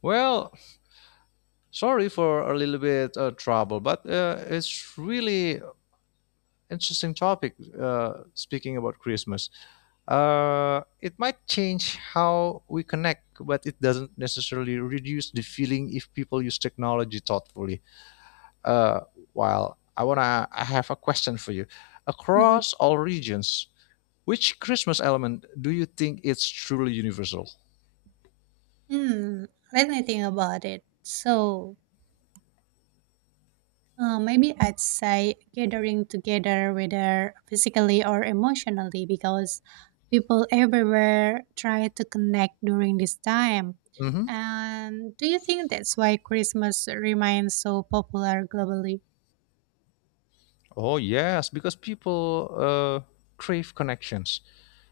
Well, sorry for a little bit trouble, but it's really interesting topic. Speaking about Christmas, it might change how we connect, but it doesn't necessarily reduce the feeling if people use technology thoughtfully. Uh, while I have a question for you. Mhm. Across all regions, which Christmas element do you think is truly universal? Hmm. When I think about it, so maybe I'd say gathering together, whether physically or emotionally, because people everywhere try to connect during this time. Hmm. And do you think that's why Christmas remains so popular globally? Oh yes, because people crave connections,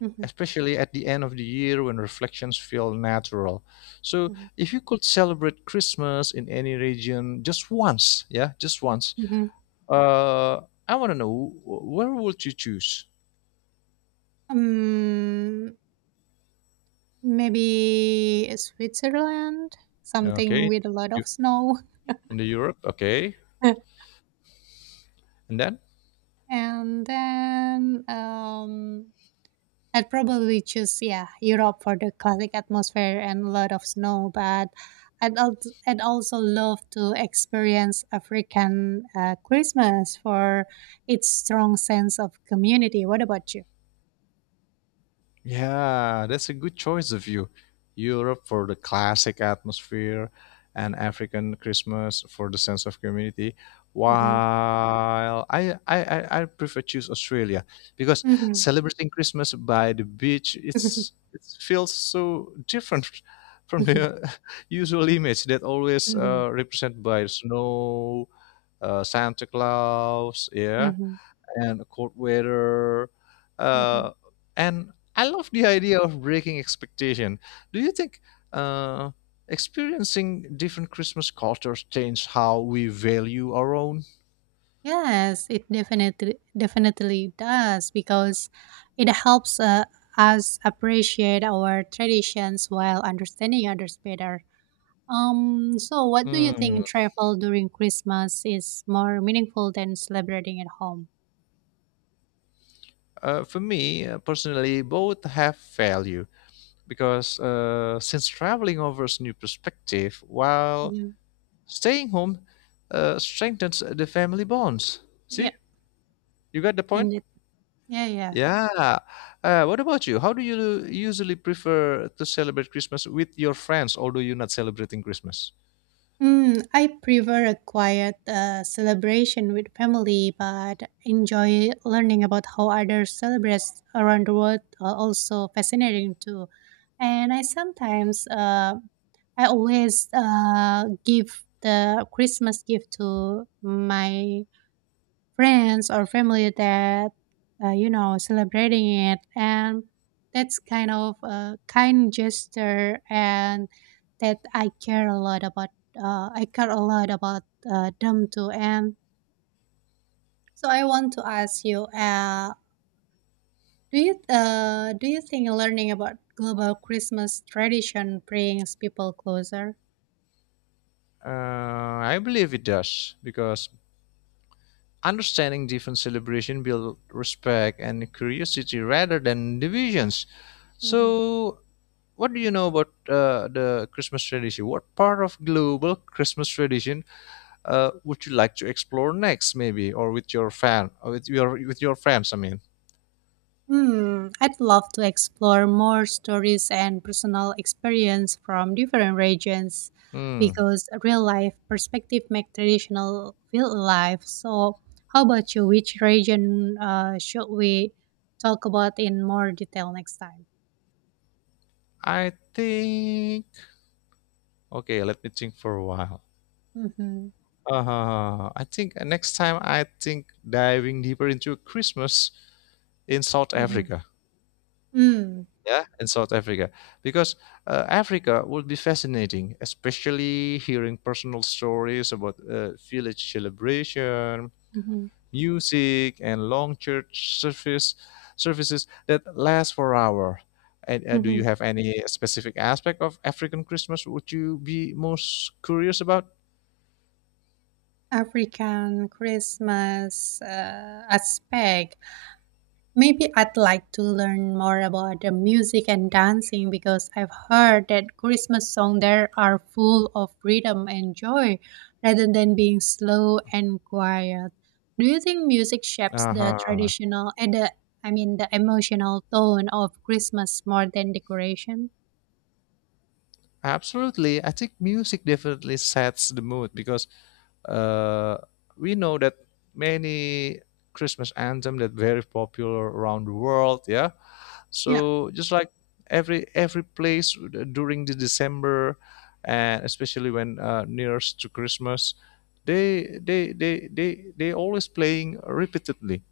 Mhm, especially at the end of the year when reflections feel natural. So, mhm, if you could celebrate Christmas in any region just once, yeah, just once, mhm. Uh, I want to know where would you choose? Um, Maybe Switzerland, something Okay, with a lot you, of snow. in the Europe. Okay, and then And then I'd probably choose yeah Europe for the classic atmosphere and a lot of snow. But I'd also love to experience African Christmas for its strong sense of community. What about you? yeah, that's a good choice of you. Europe for the classic atmosphere, and African Christmas for the sense of community. Mm-hmm. While I prefer choose Australia because Mm-hmm. celebrating Christmas by the beach it's it feels so different from Mm-hmm. the usual image that always Mm-hmm. Represented by snow, Santa Claus, yeah, Mm-hmm. and cold weather. Mm-hmm. Uh, and I love the idea of breaking expectation. Do you think uh, experiencing different Christmas cultures change how we value our own? Yes, it definitely does because it helps us appreciate our traditions while understanding others better. So what do you Mm. think travel during Christmas is more meaningful than celebrating at home? For me personally, both have value because since traveling offers new perspective, while Mhm. staying home strengthens the family bonds. Yeah, See, you got the point. indeed. Yeah, yeah. Yeah. What about you? How do you usually prefer to celebrate Christmas with your friends, although you're not celebrating Christmas? Mm, I prefer a quiet celebration with family, but enjoy learning about how others celebrate around the world. Are also fascinating too, and I sometimes I always give the Christmas gift to my friends or family that celebrating it, and that's kind of a kind gesture, and that I care a lot about, uh, i care a lot about them too. And so I want to ask you, do you think learning about global Christmas tradition brings people closer? Uh, I believe it does because understanding different celebration build respect and curiosity rather than divisions. Mhm. So, what do you know about the Christmas tradition? What part of global Christmas tradition would you like to explore next, maybe, or with your fan, or with your friends? I mean, Hmm, I'd love to explore more stories and personal experience from different regions hmm. because real life perspective make traditional feel alive. So, how about you? Which region should we talk about in more detail next time? I think Okay, let me think for a while. Mm-hmm, I think next time I think diving deeper into Christmas in South mm-hmm, Africa. mm, Yeah, in South Africa, because Africa would be fascinating, especially hearing personal stories about village celebration, hmm music, and long church services that last for hour. And do you hmm. have any specific aspect of African Christmas would you be most curious about? African Christmas aspect. Maybe I'd like to learn more about the music and dancing because I've heard that Christmas songs there are full of rhythm and joy rather than being slow and quiet. Do you think music shapes the Uh-huh. traditional and the I mean the emotional tone of Christmas more than decoration? Absolutely. I think music definitely sets the mood because uh, we know that many Christmas anthem that very popular around the world, yeah. Yeah. So just like every place during the December and especially when nearest to Christmas, they always playing repeatedly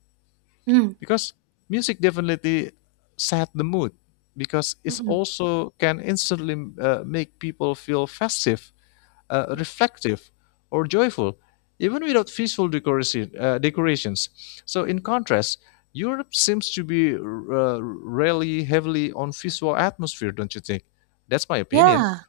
Mm. because music definitely set the mood because it's Mm-mm. also can instantly make people feel festive, Yep. reflective or joyful even without visual decorations. So in contrast, Europe seems to be really heavily on visual atmosphere, don't you think? That's my opinion. Yeah.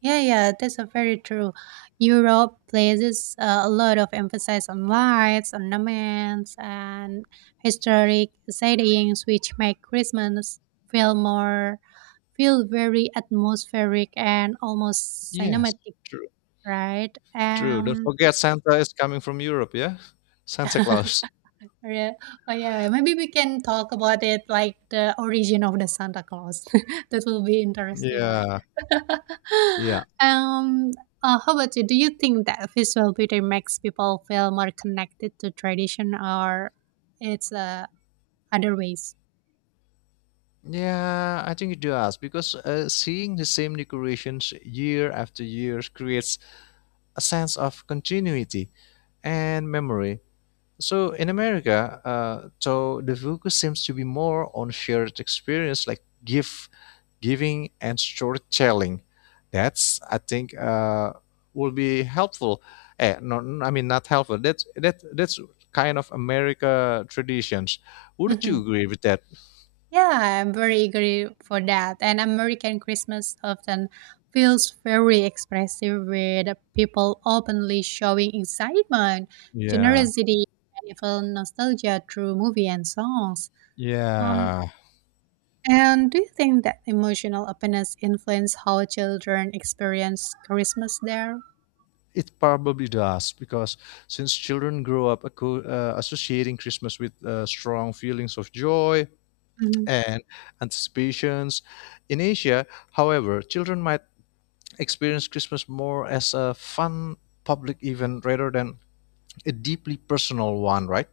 Yeah, yeah, that's a very true. Europe places a lot of emphasis on lights, ornaments, and historic sightings, which make Christmas feel more, feel very atmospheric and almost Yes, cinematic, true. right? True, don't forget Santa is coming from Europe, yeah. Santa Claus. Rea oh, yeah, maybe we can talk about it like the origin of the Santa Claus. That will be interesting, right? Yeah, yeah. Um, how about you? Do you think that visual beauty makes people feel more connected to tradition, or it's other ways? Yeah, I think it does because seeing the same decorations year after year creates a sense of continuity and memory. So in America, so the focus seems to be more on shared experience like gift giving and storytelling. That's I think Will be helpful. Eh, no, I mean not helpful. That's kind of America traditions. Wouldn't you Mhm. agree with that? Yeah, I'm very eager for that. And American Christmas often feels very expressive, with people openly showing excitement, Yeah. generosity, and even nostalgia through movie and songs. Um, Yeah. and do you think that emotional openness influence how children experience Christmas there? It probably does because since children grow up associating Christmas with strong feelings of joy Mhm. and anticipations. In Asia, however, children might experience Christmas more as a fun public event rather than a deeply personal one, right?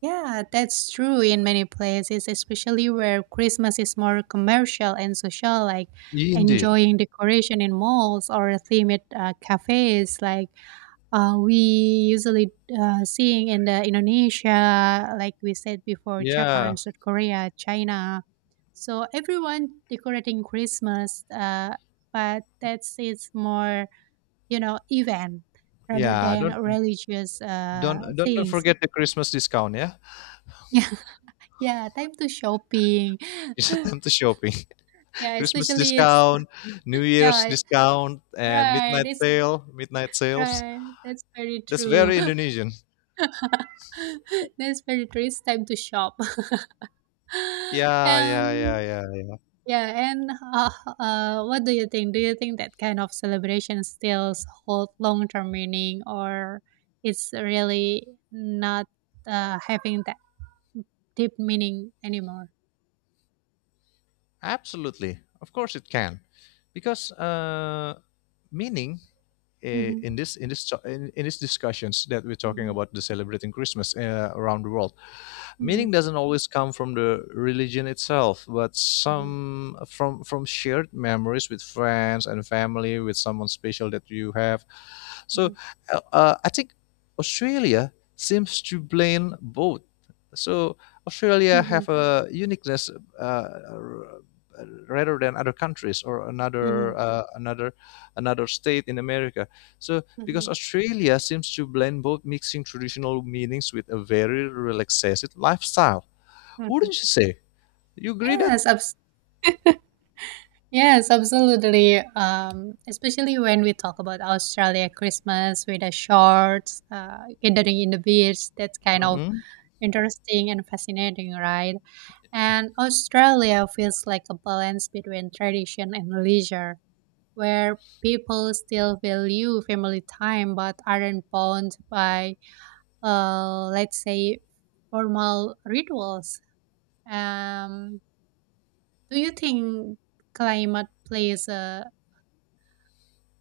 Yeah, that's true in many places, especially where Christmas is more commercial and social, like Indeed. enjoying decoration in malls or themed cafes, like we usually seeing in the Indonesia, like we said before, Yeah. Japan, South Korea, China. So everyone decorating Christmas, but that's it's more you know event rather Yeah, than don't religious don't don't don't things. forget the Christmas discount, yeah? Yeah, time to shopping. It's a time to shopping. Yeah, Christmas especially it's discount, New Year's yeah, discount, and right. midnight It's sale, midnight sales. right. That's very That's true. very Indonesian. That's very true. It's time to shop. Yeah, yeah, yeah, Um, yeah. yeah, and What do you think? Do you think that kind of celebration still hold long-term meaning, or it's really not having that deep meaning anymore? Absolutely. Of course it can. Because meaning, eh, Mm-hmm. In this to- in these discussions that we're talking Mm-hmm. about the celebrating Christmas around the world, Mm-hmm. meaning doesn't always come from the religion itself, but Mm-hmm. some from shared memories with friends and family, with someone special that you have. So, Mm-hmm. I think Australia seems to blame both. So Australia Mm-hmm. have a uniqueness, uh, uh, rather than other countries or Mm-hmm. another, another, another state in America. So Mm-hmm. because Australia seems to blend both, mixing traditional meanings with a very relaxed lifestyle. Wouldn't you say? You agree that? Yes, abs- yes, absolutely. Especially when we talk about Australia Christmas with the shorts, gathering in the beach, that's kind of Mm-hmm. interesting and fascinating, right? And Australia feels like a balance between tradition and leisure, where people still value family time but aren't bound by, let's say, formal rituals. Um, Do you think climate plays a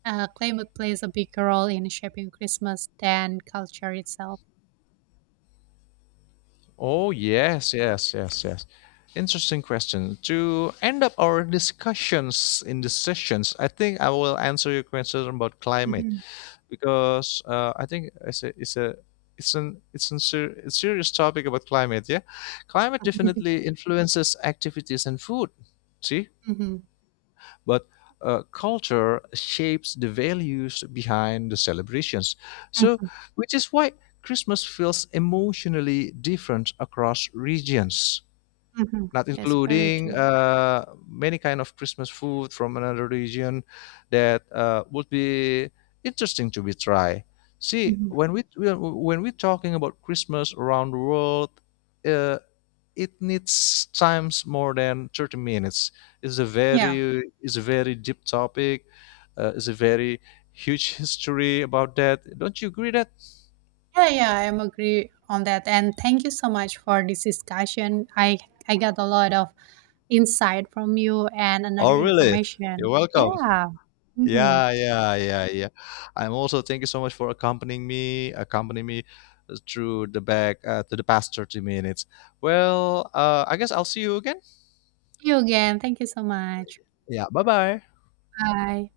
climate plays a bigger role in shaping Christmas than culture itself? Oh, yes, yes, yes, yes. Interesting question. To end up our discussions in the sessions, I think I will answer your question about climate Mhm. because I think it's a it's a it's an it's a ser- it's serious topic about climate. Yeah, climate Mhm. definitely influences activities and food. See, Mhm, but culture shapes the values behind the celebrations. So, which is why Christmas feels emotionally different across regions, mhm. not That's very including true. Many kind of Christmas food from another region that would be interesting to be tried. See, Mhm. when we're talking about Christmas around the world, uh, it needs times more than 30 minutes. It's a Yeah. very, deep topic. It's a very huge history about that, don't you agree that? Yeah, yeah, I'm agree on that. And thank you so much for this discussion. I got a lot of insight from you and another Oh really. information. You're welcome. Yeah. Hmm. Yeah. I'm also thank you so much for accompanying me through the back, to the past 30 minutes. Well, I guess I'll see you again. See you again. Thank you so much. Yeah, bye bye. Bye.